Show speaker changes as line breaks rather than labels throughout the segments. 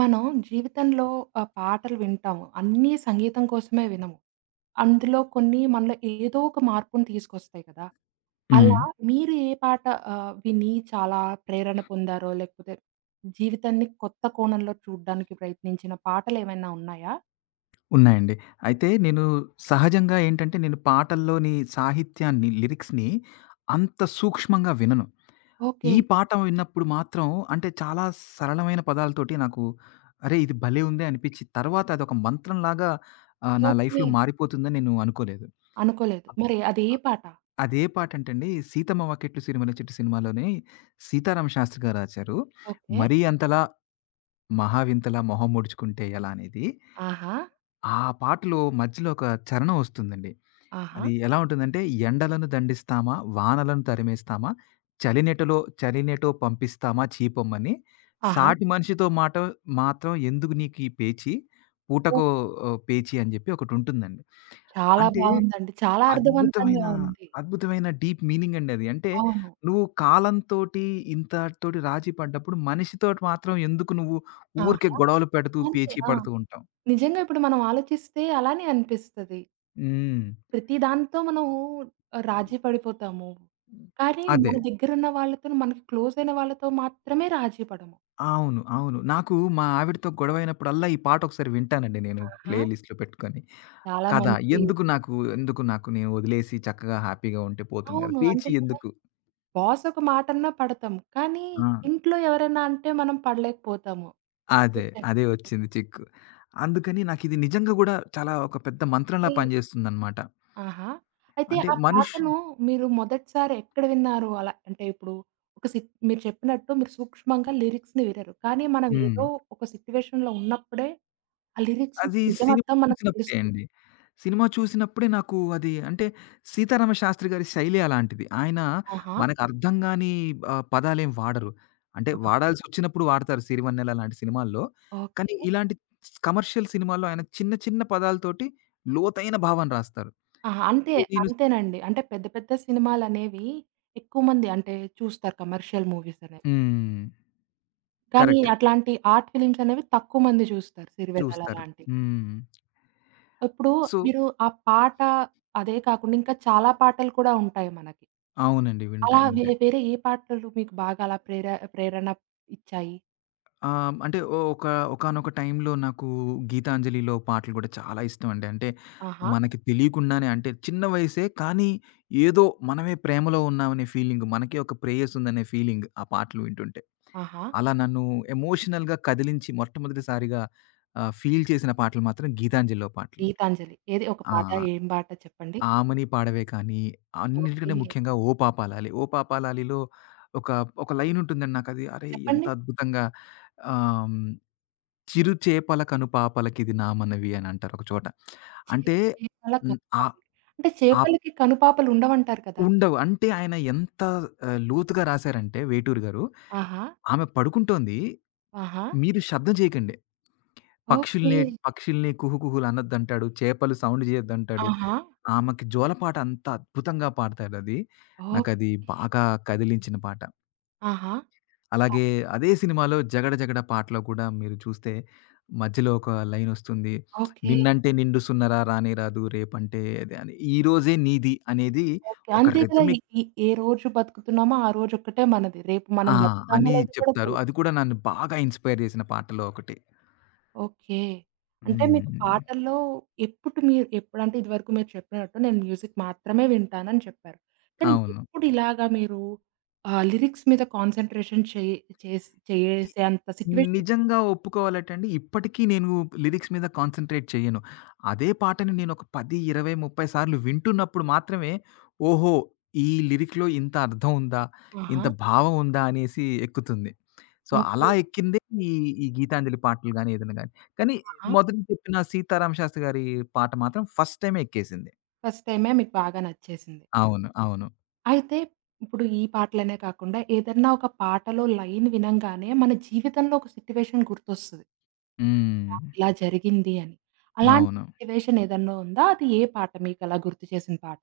మనం జీవితంలో పాటలు వింటాము. అన్నీ సంగీతం కోసమే వినము. అందులో కొన్ని మనలో ఏదో ఒక మార్పుని తీసుకొస్తాయి కదా! హ్మ్.
హ్మ్.
అలా మీరు ఏ పాట విని చాలా ప్రేరణ పొందారో, లేకపోతే జీవితాన్ని కొత్త కోణంలో చూడ్డానికి ప్రయత్నించిన పాటలేమైనా ఉన్నాయా?
ఉన్నాయండి. అయితే నేను సహజంగా ఏంటంటే, నేను పాటల్లోని సాహిత్యాన్ని, లిరిక్స్‌ని అంత సూక్ష్మంగా వినను.
ఓకే.
ఈ పాట విన్నప్పుడు మాత్రం అంటే చాలా సరళమైన పదాలతోటి నాకు అరే! ఇది భలే ఉందే అనిపిచ్చి, తర్వాత అదొక మంత్రంలాగా నా
ఓకే.
లైఫ్‌లో మారిపోతుందని నేను అనుకోలేదు.
అనుకోలేదు. మరి అది ఏ పాట?
అదే పాటంటండి 'సీతమ్మ వాకిట్లు సిరిమల్లె చెట్టు' సినిమాలోని సీతారామ శాస్త్రి గారు రాశారు.
ఓకే.
'మరీ అంతలా మహావింతలా మొహం ముడుచుకుంటే ఎలా' అనేది.
ఆహా!
ఆ పాటలో మధ్యలో ఒక చరణం వస్తుందండి.
ఆహా!
అది ఎలా ఉంటుందంటే, ఎండలను దండిస్తామా, వానలను తరిమేస్తామా, చలినేటలో చలినేటో పంపిస్తామా చీపొమ్మని,
ఆహా!
సాటి మనిషితో మాట మాత్రం ఎందుకు నీకీ పేచి, పూటకో
ఓహ్!
ఓ పేచీ అని జెప్పి ఒకటుంటుందండి.
చాలా
అంటే
బావుందండి. చాలా
అద్భుతమైన,
అర్థవంతంగా ఉంది.
అద్భుతమైన డీప్ మీనింగ్ అండి అది. అంటే
అవును.
నువ్వు కాలంతోటి, ఇంతాటితోటి రాజీ పడ్డప్పుడు, మనిషితోటి మాత్రం ఎందుకు నువ్వు ఊరికే
ఆ!
గొడవలు పెడుతూ,
అంతే.
పేచీ
ఆ!
పడుతూ ఉంటావు?
నిజంగా ఇప్పుడు మనం ఆలోచిస్తే అలానే అనిపిస్తది.
హ్మ్.
ప్రతి దాంతో మనం రాజీ పడిపోతాము. కానీ
అదే.
మన దగ్గరున్న వాళ్ళతోని, మనకి క్లోజయిన వాళ్ళతో మాత్రమే రాజీ పడము.
అవును. అవును. నాకు మా ఆవిడతో గొడవైనప్పుడల్లా ఈ పాటొకసారి వింటానండి నేను
ఆహా!
ప్లే లిస్ట్‌లో పెట్టుకొని.
చాలా
కథ
మంచి.
ఎందుకు నాకు, నేను వదిలేసి చక్కగా హ్యాపీగా ఉంటే పోతుంది కదా!
అవును.
పేచీ
అంతే కదా!
ఎందుకు?
బాస్ ఒక మాటన్నా పడతాం. కానీ
ఆ!
ఇంట్లో ఎవరైనా అంటే మనం పడలేకపోతాము.
అదే.
మీరు
అదే
చెప్పినట్టే.
వచ్చింది చిక్కు. అందుకని నాకిది నిజంగా గూడా చాలా ఒక పెద్ద మంత్రంలా పనిజేస్తుందన్నమాట.
ఆహా! అయితే
అంటే
ఆ పాటను మీరు మొదటిసారి ఎక్కడ విన్నారు? అలా అంటే ఇప్పుడు ఒక సి మీరు చెప్పినట్టు మీరు సూక్ష్మంగా లిరిక్స్‌ని వినరు. కానీ మనం
హ్మ్.
ఏదో ఒక సిట్యుయేషన్‌లో ఉన్నప్పుడే ఆ లిరిక్స్ యొక్క
అది
నిజం
సినిమా
అర్థం మనకు
చూసినప్పుడే
తెలుస్తుంది.
అండి. సినిమా చూసినప్పుడే నాకు అది అంటే 'సీతారామ శాస్త్రి' గారి శైలి అలాంటిది. ఆయన
ఆహా!
మనకు అర్థం గాని పదాలేం వాడరు. అంటే
ఆహా!
వాడాల్సొచ్చినప్పుడు వాడతారు 'సిరివెన్నెల' లాంటి సినిమాల్లో.
ఓకే.
కానీ ఇలాంటి కమర్షియల్ సినిమాల్లో ఆయన చిన్న చిన్న పదాలతోటి లోతైన భావం రాస్తారు.
ఆహా! అంతే.
సో, నేను
అంతేనండి. అంటే పెద్ద పెద్ద సినిమాలనేవి ఎక్కువ మంది అంటే చూస్తారు కమర్షియల్ మూవీస్ అనేవి.
హ్మ్.
కానీ
కరెక్ట్.
అట్లాంటి ఆర్ట్ ఫిల్మ్స్ అనేవి తక్కువ మంది చూస్తారు 'సిరివెన్నెల'
చూస్తారు.
లాంటివి.
హ్మ్.
ఇప్పుడు
సో
మీరు ఆ పాట అదే కాకుండా ఇంకా చాలా పాటలు కూడా ఉంటాయి మనకి.
అవునండి.
అలా
ఉంటాయి.
వేరే,
ఉంటాయి.
వేరే ఏ పాటలు మీకు బాగా అలా ప్రేరణ ఇచ్చాయి?
ఆ! అంటే ఓ- ఒక ఒకానొక టైంలో నాకు 'గీతాంజలి'లో పాటలు గూడా చాలా ఇష్టమండి. అంటే
ఆహా!
మనకి తెలియకుండానే అంటే చిన్న వయసే కానీ ఏదో మనమే ప్రేమలో ఉన్నామనే ఫీలింగ్, మనకే ఒక ప్రేయస్ ఉందనే ఫీలింగ్ ఆ పాటలు వింటుంటే.
ఆహా!
అలా నన్ను ఎమోషనల్‌గా కదిలించి మొట్టమొదటిసారిగా ఫీల్ చేసిన పాటలు మాత్రం 'గీతాంజలి'లో పాటలు.
'గీతాంజలి' ఏది ఒక పాట?
ఆ!
ఏం పాట చెప్పండి?
'ఆమని పాడవే' కానీ
ఓకే.
అన్నిటికంటే ముఖ్యంగా 'ఓ పాపాలాలి.' 'ఓ పాపాలాలి'లో ఒక ఒక లైన్ ఉంటుందండి నాకది అరే! ఎంత
చెప్పండి.
అద్భుతంగా ఆహ్, హ్మ్. చిరు చేపల కను పాపలకిది నా మనవి అని అంటారు ఒక చోట.
చే
అంటే
చేపల
హ్మ్, ఆహ్,
కనుపాపలు. అంటే
ఆహ్,
చేపలకి కనుపాపలు ఉండవంటారు కదా!
ఉండవు. అంటే ఆయన ఎంత లోతుగా రాసారంటే 'వేటూరి' గారు,
ఆహా!
ఆమె పడుకుంటోంది.
ఆహా!
మీరు శబ్దం చేయకండి.
ఓకే.
పక్షుల్ని, పక్షుల్ని కుహుకుహులు అనొద్దంటాడు. చేపలు సౌండ్ చేయొద్దంటాడు.
ఆహా!
ఆమెకి జోలపాట అంత అద్భుతంగా పాడతాడది. నాకది
ఓకే.
బాగా కదిలించిన పాట.
ఆహా!
అలాగే అదే సినిమాలో 'జగడ జగడ' పాటలో కూడా మీరు చూస్తే మధ్యలో ఒక లైనొస్తుంది.
ఓకే.
నిన్నంటే నిండు సున్నరా రానే రాదు రేపంటే అదే అని ఈరోజే నీది అనేది
ఓకే.
ఒక
అంతే కదా! ఈ
రిథమిక్
ఈ ఏ రోజు బతుకుతున్నామో ఆ రోజొక్కటే మనది. రేపు
ఆ!
మనం బతుకుతామో
అని
లేదో కూడా
చెప్తారు.
తెలీదు.
అది కూడా నన్ను బాగా ఇన్‌స్పైర్ చేసిన పాటలో ఒకటి.
ఓకే. అంటే మీకు
హ్మ్.
పాటల్లో ఎప్పుడు మీరు ఎప్పుడంటే ఇదివరకు మీరు చెప్పినట్టు నేను మ్యూజిక్ మాత్రమే వింటానని చెప్పారు. కానీ
అవును.
ఎప్పుడు ఇలాగా మీరు లిరిక్స్ మీద కాన్సంట్రేషన్ చేసేంత సిట్యుయేషన్ ఎప్పుడు?
నిజంగా ఒప్పుకోవాలంటే అండి, ఇప్పటికీ నేను లిరిక్స్ మీద కాన్సంట్రేట్ చెయ్యను. అదే పాటని నేనొక 10, 20, 30 సార్లు వింటున్నప్పుడు మాత్రమే, ఓహో! ఈ లిరిక్‌లో ఇంత అర్థం ఉందా?
ఆహా!
ఇంత భావం ఉందా? అనేసి ఎక్కుతుంది. So,
okay.
అలా ఎక్కిందే ఈ ఈ గీతాంజలి పాటలు గాని, ఏదైనా గాని. కానీ
ఆహా!
మొదట చెప్పిన 'సీతారామ శాస్త్రి' గారి పాట మాత్రం ఫస్ట్ టైమే ఎక్కేసింది.
ఫస్ట్ టైమే మీకు బాగా నచ్చేసింది.
అవును. అవును.
అయితే ఇప్పుడు ఈ పాటలనే కాకుండా ఏదన్నా ఒక పాటలో లైన్ వినంగానే మన జీవితంలో ఒక సిట్యుయేషన్ గుర్తొస్తది.
హ్మ్.
నాకిలా జరిగింది అని. అలాంటి
అవును.
సిట్యుయేషన్ ఏదన్నా ఉందా? అది ఏ పాట మీకలా గుర్తు చేసిన పాట?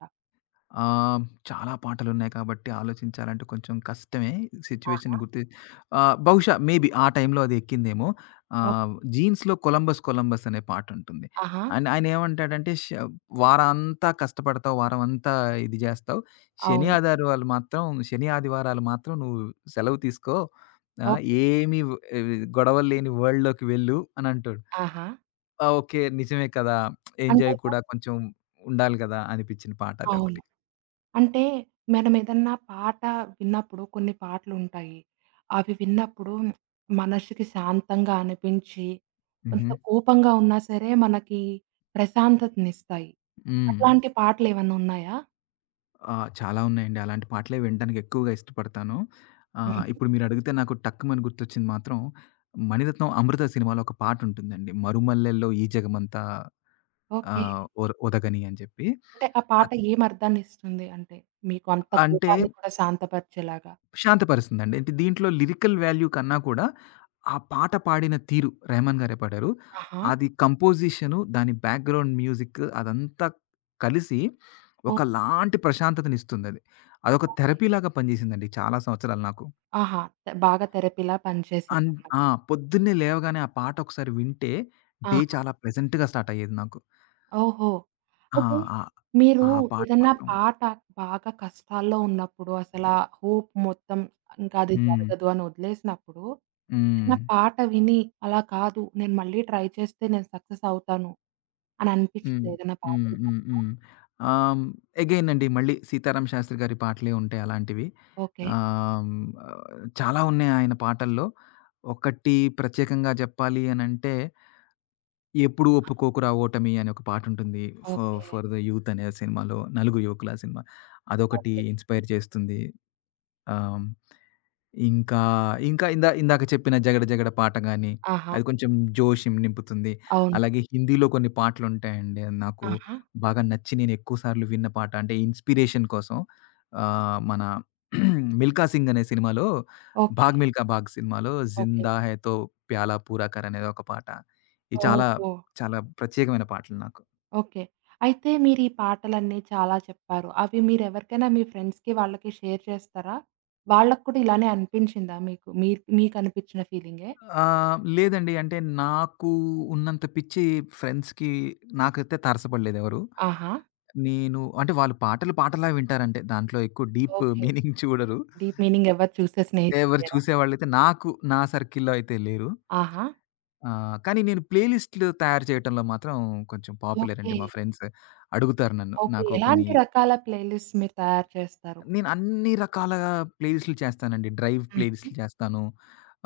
ఆహ్, చాలా పాటలున్నాయి కాబట్టి ఆలోచించాలంటే కొంచెం కష్టమే. సిట్యుయేషన్‌ని
ఆహా!
గుర్తి బహుశా మేబీ ఆ టైంలో అది ఎక్కిందేమో.
ఓహ్!
'జీన్స్‌లో కొలంబస్ కొలంబస్' అనే పాటుంటుంది.
ఆహా!
అండ్ ఆయనేమంటాడంటే, వారమంతా కష్టపడతావు, వారమంతా ఇది జేస్తావు. శని,
అవును.
ఆదివారాలు మాత్రం నువ్వు సెలవు తీసుకో. ఆ!
ఓకే.
ఏమి వ్ ఇవి గొడవలు లేని వరల్డ్‌లోకి వెళ్ళు అనంటాడు.
ఆహా!
ఆ! ఓకే. నిజమే కదా! ఎంజాయ్
అంతేగా?
కూడా కొంచెం ఉండాలి గదా! అనిపించిన పాట
అవును.
అదొకటి.
అంటే మనమేదన్నా పాట విన్నప్పుడు కొన్ని పాటలుంటాయి. అవి విన్నప్పుడు మనసుకి శాంతంగా అనిపించి,
హుహు.
కొంత కోపంగా ఉన్నా సరే మనకి ప్రశాంతతనిస్తాయి.
హ్మ్.
అట్లాంటి పాటలేమన్నా ఉన్నాయా?
ఆ! చాలా ఉన్నాయండి. అలాంటి పాటలే వినడానికి ఎక్కువగా ఇష్టపడతాను.
హుహు.
ఇప్పుడు మీరడిగితే నాకు టక్కుమని గుర్తొచ్చింది మాత్రం 'మణిరత్నం' 'అమృత' సినిమాలో ఒక పాటుంటుందండి. 'మరుమల్లెల్లో ఈ జగమంతా
ఓకే.
ఒదగని' అని చెప్పి.
అంటే ఆ పాట
అద్
ఏం అర్థాన్నిస్తుంది అంటే? మీకు అంత
అంటే
కోపాన్ని కూడా శాంతపరిచేలాగా.
శాంతపరుస్తుందండి. అంటే దీంట్లో లిరికల్ వాల్యూ కన్నా కూడా ఆ పాట పాడిన తీరు, రెహమాన్ గారే పాడారు.
ఆహా!
అది కంపోజిషను, దాని బ్యాక్‌గ్రౌండ్ మ్యూజిక్ అదంతా కలిసి
ఓహో!
ఒకలాంటి ప్రశాంతతనిస్తుందది. అదొక థెరపీలాగా పనిజేసిందండి చాలా సంవత్సరాలు నాకు.
ఆహా! త బాగా థెరపీలా
అన్
పనిచేసిందన్నమాట.
ఆ! పొద్దున్నే లేవగానే ఆ పాట ఒకసారి వింటే డే
ఆహా!
చాలా ప్లెజెంట్‌గా స్టార్ట్ అయ్యేది నాకు.
ఓహో!
ఆ!
అయితే
ఆ!
మీరు
ఆ పాట
ఏదన్నా
మాత్రం
పాట బాగా కష్టాల్లో ఉన్నప్పుడు అసలా హోప్ మొత్తం ఇంకా అది
హ్మ్.
జరగదు అని వదిలేసినప్పుడు,
హ్మ్.
ఏదన్నా పాట విని అలా కాదు నేను మళ్ళీ ట్రై చేస్తే నేను సక్సెస్ అవుతాను అని
హ్మ్.
అనిపించిందా ఏదన్నా పాట
హ్మ్. హ్మ్.
విన్నప్పుడు?
హ్మ్. ఆహ్, హ్మ్, అగైన్ అండి మళ్ళీ 'సీతారామ శాస్త్రి' గారి పాటలే ఉంటాయి అలాంటివి.
ఓకే.
ఆహ్, హ్మ్, చాలా ఉన్నాయి ఆయన పాటల్లో. ఒకటి ప్రత్యేకంగా చెప్పాలి అనంటే 'ఎప్పుడు ఒప్పుకోకురా ఓటమి' అనే ఒక పాటుంటుంది. For
okay.
For the Youth అనే సినిమాలో 'నలుగురు యువకులు' ఆ సినిమా. అదొకటి
ఓకే.
ఇన్‌స్పైర్ చేస్తుంది. ఆహ్ ఇంకా, ఇంకా ఇందాక చెప్పిన 'జగడ జగడ' పాట గాని,
ఆహా!
అది కొంచెం జోషుం నింపుతుంది.
అవును.
అలాగే హిందీలో కొన్ని పాటలుంటాయండి. అది నాకు
ఆహా!
బాగా నచ్చి నేను ఎక్కువ సార్లు విన్న పాట అంటే ఇన్‌స్పిరేషన్ కోసం మన 'మిల్కా సింగ్' అనే సినిమాలో
ఓకే.
'భాగ్ మిల్కా భాగ్' సినిమాలో
ఓకే.
'జిందా హై తో ప్యాలా పూరా కర్' అనేది ఒక పాట. ఇది చాలా
ఓహో!
చాలా ప్రత్యేకమైన పాటలు నాకు.
ఓకే. అయితే మీరు ఈ పాటలన్నీ చాలా చెప్పారు. అవి మీరెవరికైనా మీ ఫ్రెండ్స్‌కి వాళ్ళకి షేర్ చేస్తారా? వాళ్ళకి కూడా ఇలానే అనిపించిందా మీకు? మీరు మీకనిపించిన ఫీలింగే?
లేదండి. అంటే నాకు ఉన్నంత పిచ్చి ఫ్రెండ్స్‌కి నాకైతే తారసపడలేదెవరు.
ఆహా!
నేను అంటే వాళ్ళు పాటలు పాటలా వింటారంటే దాంట్లో ఎక్కువ డీప్
ఓకే.
మీనింగ్ చూడరు.
డీప్ మీనింగ్ ఎవరు చూసే స్నేహితులు
ఎవరు
లేరా?
చూసేవాళ్ళైతే నాకు నా సర్కిల్‌లో అయితే లేరు.
ఆహా!
కానీ నేను ప్లేలిస్ట్‌లు తయారు చేయటంలో మాత్రం కొంచెం పాపులర్ అండి.
ఓకే.
మా ఫ్రెండ్స్ అడుగుతారు నన్ను.
ఓకే.
నాకు కొన్ని
ఎలాంటి రకాల ప్లేలిస్ట్స్ మీరు తయారు చేస్తారు?
నేను అన్ని రకాల ప్లేలిస్టులు చేస్తానండి. డ్రైవ్
హుహు.
ప్లేలిస్టులు చేస్తాను.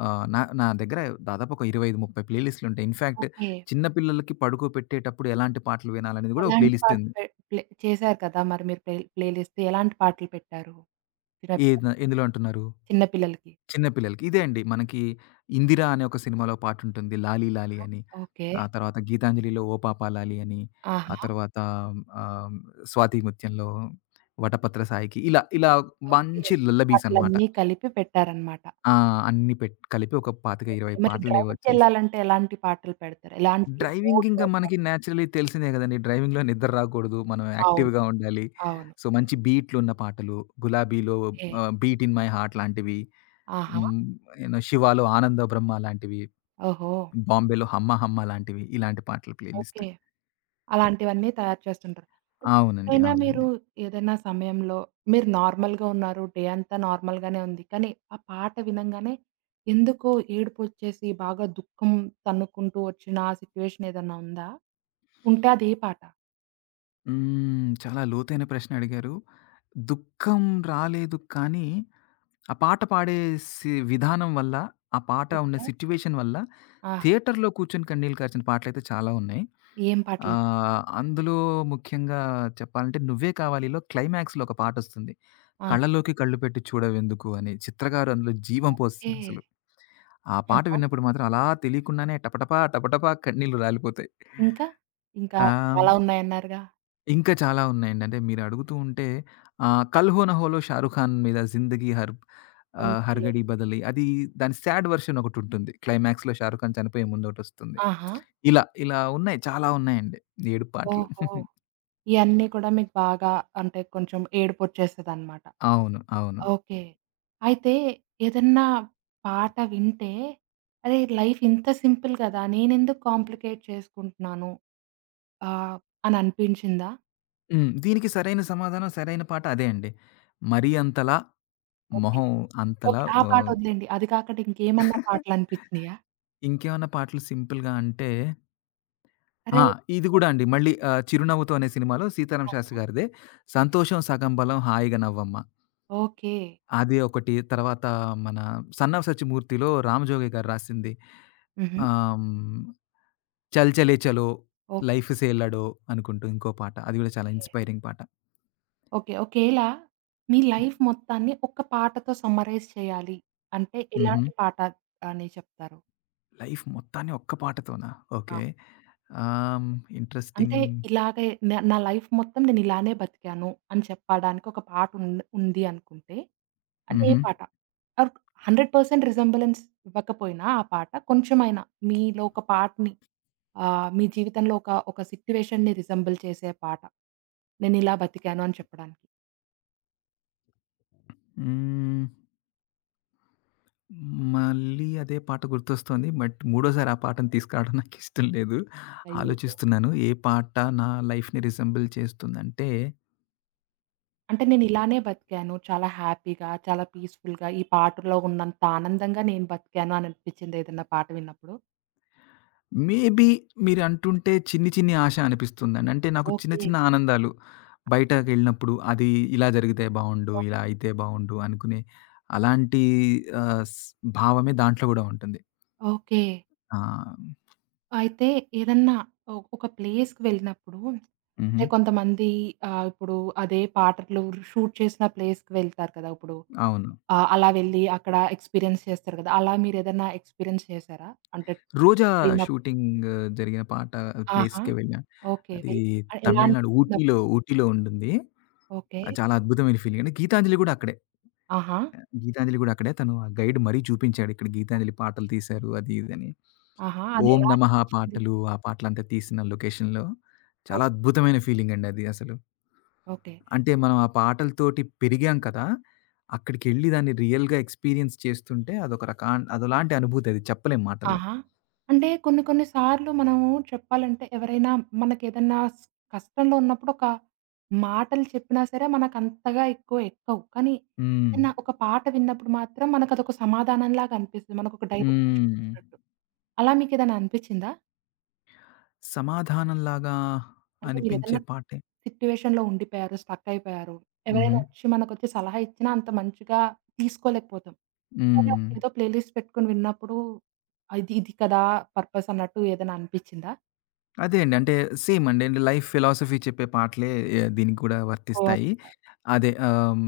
ఆహ్, నా నా దగ్గర దాదాపు ఒక 25, 30 ప్లేలిస్టులుంటాయి. In fact
okay.
చిన్న పిల్లలకి పడుకోబెట్టేటప్పుడు ఎలాంటి పాటలు వినాలనేది గూడా ఒక
ఎలాంటి
ప్లేలిస్ట్
పాటలు
ఉంది.
ప్లే చేశారు కదా! మరి మీరు ప్లేలిస్ట్ ఎలాంటి పాటలు పెట్టారు? చిన్న
ఏది
పిల్లలకి.
ఎందులో అంటున్నారు?
చిన్న పిల్లలకి.
చిన్న పిల్లలకి. ఇదే అండి మనకి 'ఇందిరా' అనే ఒక సినిమాలో పాటుంటుంది 'లాలీ లాలీ' అని.
ఓకే.
ఆ తర్వాత 'గీతాంజలి'లో 'ఓ పాపా లాలీ' అని. ఆ
ఆహా!
తర్వాత ఆహ్, 'స్వాతి ముత్యంలో' 'వటపత్ర సాయికి' ఇలా ఇలా
ఓకే.
మంచి లల్లబీస్ అనమాట.
పాటలన్నీ కలిపి పెట్టారనమాట.
ఆ! అన్నీ కలిపి ఒక 25,
ఓకే.
20
మరి
పాటలేవో చేసి
డ్రైవ్‌కెళ్ళాలంటే ఎలాంటి పాటలు పెడతారు? ఎలాంటి
డ్రైవింగ్
మూడ్‌లో
ఇంకా మనకి
ఉంటారు?
నేచురల్లీ తెలిసిందే గదండీ. డ్రైవింగ్‌లో నిద్ర రాకూడదు. మనం
అవును.
యాక్టివ్‌గా ఉండాలి.
అవును.
సో, మంచి బీట్లున్న పాటలు 'గులాబీలో'
okay.
'Beat in my heart' లాంటివి.
ఆహా!
హ్మ్. యూనో 'శివాలో' 'ఆనంద బ్రహ్మ' లాంటివి.
ఓహో!
'బాంబేలో' 'హమ్మ హమ్మ' లాంటివి. ఇలాంటి పాటల ప్లేలిస్ట్.
ఓకే. అలాంటివన్నీ తయారు చేస్తుంటారు.
అవునండి.
ఎప్పుడైనా మీరు
అవునండి.
ఏదైనా సమయంలో మీరు నార్మల్‌గా ఉన్నారు. డే అంతా నార్మల్‌గానే ఉంది. కానీ ఆ పాట వినంగానే ఎందుకో ఏడుపొచ్చేసి బాగా దుఃఖం తన్నుకుంటూ వచ్చిన ఆ సిట్యుయేషన్ ఏదన్నా ఉందా? ఉంటే అది ఏ పాట?
హ్మ్. చాలా లోతైన ప్రశ్న అడిగారు. దుఃఖం రాలేదు కానీ, ఆ పాట పాడేసి విధానం వల్ల, ఆ పాట ఉన్న
ఓకే.
సిట్యుయేషన్ వల్ల
ఆ!
థియేటర్‌లో కూర్చొని కన్నీళ్లు కార్చిన పాటలైతే చాలా ఉన్నాయి.
ఏం పాటలవి?
అందులో ముఖ్యంగా చెప్పాలంటే 'నువ్వే కావాలి'లో క్లైమాక్స్‌లో ఒక పాటొస్తుంది.
ఆ!
'కళ్ళలోకి కళ్ళు పెట్టి చూడవెందుకు' అని చిత్ర గారు అందులో జీవం
ఓకే.
పోసేసారసలు. ఆ పాట
ఆహా!
విన్నప్పుడు మాత్రం అలా తెలియకుండానే టపటపా, టపటపా కన్నీళ్లు రాలిపోతాయి.
ఇంకా? ఇంకా
ఆహ్
చాలా ఉన్నాయన్నారుగా?
ఇంకా చాలా ఉన్నాయండి. అంటే మీరడుగుతూ ఉంటే 'కల్ హో నా హో'లో షారుఖ్ ఖాన్ మీద 'జిందగీ హర్
ఓకే.
హర్గడీ బదలీ' అది దాని సాడ్ వర్షన్ ఒకటుంటుంది. క్లైమాక్స్‌లో షారుఖ్ ఖాన్ చనిపోయే ముందు ఒకటొస్తుంది.
ఆహా!
ఇలా ఇలా ఉన్నాయి. చాలా ఉన్నాయండి. ఏడుపు పాటలు.
ఓహో! ఇయన్నీ కూడా మీకు బాగా అంటే కొంచెం ఏడుపొచ్చేస్తదనమాట.
అవును. అవును.
ఓకే. అయితే ఏదన్నా పాట వింటే, అరే! లైఫ్ ఇంత సింపుల్ గదా! నేనెందుకు కాంప్లికేట్ చేసుకుంటున్నాను ఆహ్, అని అనిపించిందా?
హ్మ్. దీనికి సరైన సమాధానం, సరైన పాట అదే అండి. మరీ అంతలా,
ఓకే.
మొహం అంతలా
ఓకే. ఆ పాట
ఓహ్!
వదిలేయండి. అది కాకుండా ఇంకేమన్నా పాటలనిపించినియా?
ఇంకేమన్నా పాటలు సింపుల్‌గా అంటే ఆ!
అరే!
ఇది గూడా అండి. మళ్ళీ 'చిరునవ్వుతో' అనే సినిమాలో సీతారాం
ఆ!
శాస్త్రి గారిదే 'సంతోషం సగం బలం హాయిగా నవ్వమ్మ.'
ఓకే.
అది ఒకటి. తర్వాత మన 'సన్నం సచ్చిమూర్తిలో' రామజోగయ్య గారు రాసింది
హుహు.
ఆహ్, హ్మ్, 'చల్ చలే చలో
ఓకే.
లైఫ్ సే లడో' అనుకుంటూ ఇంకో పాట. అది గూడా చాలా ఇన్‌స్పైరింగ్ పాట.
ఓకే. ఒకేళ మీ లైఫ్ మొత్తాన్ని ఒక్క పాటతో సమ్మరైజ్ చేయాలి అంటే,
హుహు.
ఎలాంటి పాట అని చెప్తారు?
లైఫ్ మొత్తాన్ని ఒక్క పాటతోనా?
ఆ!
ఓకే. ఆహ్, హ్మ్,
అంటే
ఇంట్రెస్టింగ్.
ఇలాగే నా లైఫ్ మొత్తం నేను ఇలానే బతికాను అని చెప్పడానికి ఒక పాట ఉంది అనుకుంటే, అది ఏ
హుహు.
పాట? ఆహ్, 100% రిజెంబలెన్స్ ఇవ్వకపోయినా ఆ పాట, కొంచెమైనా మీలో ఒక పార్ట్‌ని మీ జీవితంలో ఒక సిట్యుయేషన్‌ని రిజెంబుల్ చేసే పాట. నేనిలా బతికాను అని చెప్పడానికి.
హ్మ్. మళ్ళీ అదే పాట గుర్తొస్తోంది. బట్ మూడోసారి ఆ పాటను తీసుకురావడం నాకిష్టం లేదు.
అయ్యయ్యో!
ఆలోచిస్తున్నాను ఏ పాట నా లైఫ్‌ని రిజెంబుల్ చేస్తుందంటే,
అంటే నేనిలానే బతికాను. చాలా హ్యాపీగా, చాలా పీస్‌ఫుల్‌గా ఈ పాటలో ఉన్నంత ఆనందంగా నేను బతికాను అని అనిపించిందా ఏదన్నా పాట విన్నప్పుడు?
మేబీ మీరంటుంటే 'చిన్ని చిన్ని ఆశ' అనిపిస్తుందండి. అంటే నాకు చిన్న
ఓకే.
చిన్న ఆనందాలు
ఆ!
బయటకెళ్ళినప్పుడు అది ఇలా జరిగితే బావుండు,
ఓ
ఇలా అయితే బావుండు అనుకునే అలాంటి ఆహ్, స్ భావమే దాంట్లో గూడా ఉంటుంది.
ఓకే.
ఆ!
అయితే ఏదన్నా ఒక ప్లేస్‌కి వెళ్ళినప్పుడు
హుహు.
అంటే కొంతమంది ఇప్పుడు అదే పాటలు షూట్ చేసిన ప్లేస్‌కి వెళ్తారు కదా! ఇప్పుడు
అవును.
అలా వెళ్ళి అక్కడ ఎక్స్‌పీరియన్స్ చేస్తారు కదా! అలా మీరేదన్నా ఎక్స్‌పీరియన్స్ చేశారా? అంటే
'రోజా'
ట్రిప్‌కెళ్ళినప్పుడు
షూటింగ్ జరిగిన పాట
ఆహా!
ప్లేస్‌కే వెళ్ళా.
ఓకే.
అది
వెళ్ళి ఎలా
తమిళనాడు
అనిపించిందప్పుడు?
ఊటీలో, ఊటీలో ఉంటుంది.
ఓకే.
అది చాలా అద్భుతమైన ఫీలింగ్ అండి. గీతాంజలి గూడా అక్కడే.
ఆహా!
గీతాంజలి గూడా అక్కడే. తను ఆ గైడ్ మరీ చూపించాడు. ఇక్కడ గీతాంజలి పాటలు తీశారు అది ఇదని.
ఆహా!
'ఓం
అదెలా
నమః'
అనిపించింది?
పాటలు ఆ పాటలంతా తీసిన లొకేషన్‌లో చాలా
ఓహ్!
అద్భుతమైన ఫీలింగ్ అండి అది అసలు.
ఓకే.
అంటే మనం ఆ పాటలతోటి పెరిగాం కదా! అక్కడికెళ్ళి దాన్ని రియల్‌గా ఎక్స్‌పీరియన్స్ చేస్తుంటే అదొక రకా అదోలాంటి అనుభూతి అది చెప్పలేం మాటల్లో.
ఆహా! అంటే కొన్ని కొన్ని సార్లు మనము చెప్పాలంటే ఎవరైనా మనకేదన్నా కష్టంలో ఉన్నప్పుడు ఒక మాటలు చెప్పినా సరే మనకంతగా ఎక్కువ ఎక్కవు. కానీ
హ్మ్.
ఏదన్నా ఒక పాట విన్నప్పుడు మాత్రం మనకదొక సమాధానంలాగా అనిపిస్తది. మనకొక డైరెక్షన్
హ్మ్.
చూపించినట్టు. అలా మీకేదైనా అనిపిచ్చిందా?
సమాధానంలాగా
అంటే
అనిపించే
మీరేదన్నా
పాటే
సిట్యుయేషన్‌లో ఉండిపోయారు, స్ట్రక్ అయిపోయారు.
హుహు.
ఎవరైనా ఒచ్చి మనకొచ్చి సలహా ఇచ్చినా అంత మంచిగా తీసుకోలేకపోతాం. కానీ
హ్మ్.
అప్పుడేదో ప్లేలిస్ట్ పెట్టుకొని విన్నప్పుడు అది ఇది కదా! పర్పస్ అన్నట్టు ఏదైనా అనిపిచ్చిందా?
అదే అండి. అంటే సేమ్ అండి. అంటే లైఫ్ ఫిలాసఫీ చెప్పే పాటలే దీనికి కూడా
కోవా
వర్తిస్తాయి.
వింటారు.
అదే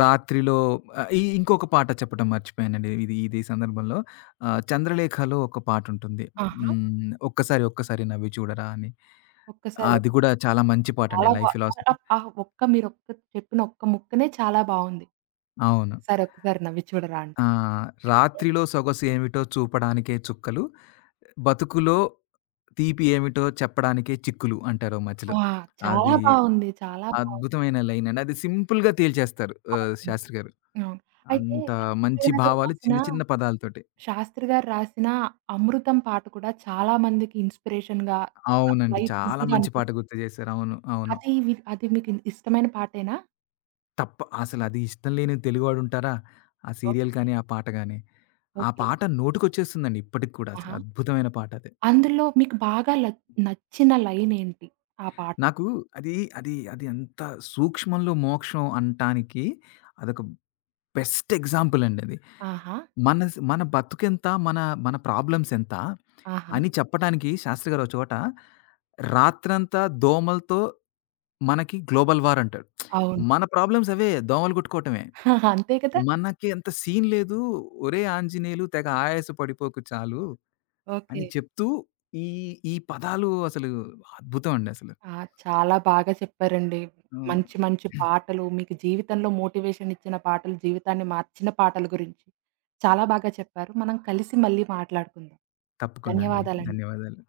రాత్రిలో ఆహ్, ఇ ఇంకొక పాట చెప్పడం మర్చిపోయానండి. ఇది ఇది సందర్భంలో 'చంద్రలేఖలో' ఒక పాటుంటుంది.
ఆహా!
హ్మ్. ఒక్కసారి ఒక్కసారి నవ్వి చూడరా అని.
ఒక్కసారి
అది కూడా చాలా మంచి పాటండి
చాలా బా.
Life philosophy.
ఆ! ఆ మీరొక్క చెప్పిన ఒక్క ముక్కనే చాలా బావుంది.
అవును.
"ఒకసారి ఒక్కసారి నవ్వి చూడరా" అంటే
ఆ! రాత్రిలో సొగసు ఏమిటో చూపడానికే చుక్కలు బతుకులో తీపి ఏమిటో చెప్పడానికే చిక్కులు అంటారు ఓ మధ్యలో.
ఆ! చాలా
అది
బావుంది. చాలా బావుంది.
అద్భుతమైన లైన్ అండి. అది సింపుల్‌గా తేల్చేస్తారు
అవును.
శాస్త్రి గారు.
అవును. అయితే
అంత
శాస్త్రి
మంచి
గారు
భావాలు
రాసిన
చిన్న చిన్న పదాలతోటి.
శాస్త్రి గారు రాసిన 'అమృతం' పాట కూడా చాలా మందికి ఇన్‌స్పిరేషన్‌గా చాలా
అవునండి.
లైఫ్
చాలా
ఈజీగా
మంచి పాట
అనిపిస్తది.
గుర్తు చేశారు. అవును. అవును.
అది మీకు ఇష్టమైన పాటేనా?
తప్ప అసలు అది ఇష్టం లేని తెలుగువాడుంటారా? ఆ సీరియల్
ఓకే.
కానీ, ఆ పాట గాని. ఆ
ఓకే.
పాట నోటికొచ్చేస్తుందండి ఇప్పటికి కూడా అసలు.
ఆహా!
అద్భుతమైన పాట అది.
అందులో మీకు బాగా నచ్చిన లైన్ ఏంటి? ఆ పాట
నాకు అది అది అది ఎంత సూక్ష్మంలో మోక్షం అనటానికి అదొక బెస్ట్ ఎగ్జాంపుల్ అండి అది.
ఆహా!
మన బతుకెంత? మన ప్రాబ్లమ్స్ ఎంత?
ఆహా!
అని చెప్పటానికి శాస్త్రి గారు ఒక చోట రాత్రంతా దోమలతో మనకి గ్లోబల్ వార్ అంటాడు.
అవును.
మన ప్రాబ్లమ్స్ అవే దోమలు కుట్టుకోవటమే.
అంతే కదా!
మనకి అంత సీన్ లేదు. ఒరేయ్ ఆంజనేయులు తెగ ఆయాస పడిపోకు చాలు అని
ఓకే.
చెప్తూ ఈ, ఈ పదాలు అసలు అద్భుతం అండి అసలు.
ఆ! చాలా బాగా చెప్పారండి. మంచి
అవును.
మంచి పాటలు, మీకు జీవితంలో మోటివేషన్ ఇచ్చిన పాటలు, జీవితాన్ని మార్చిన పాటల గురించి చాలా బాగా చెప్పారు. మనం కలిసి మళ్ళీ మాట్లాడుకుందాం.
తప్పకుండా అండి.
ధన్యవాదాలండి.
ధన్యవాదాలు.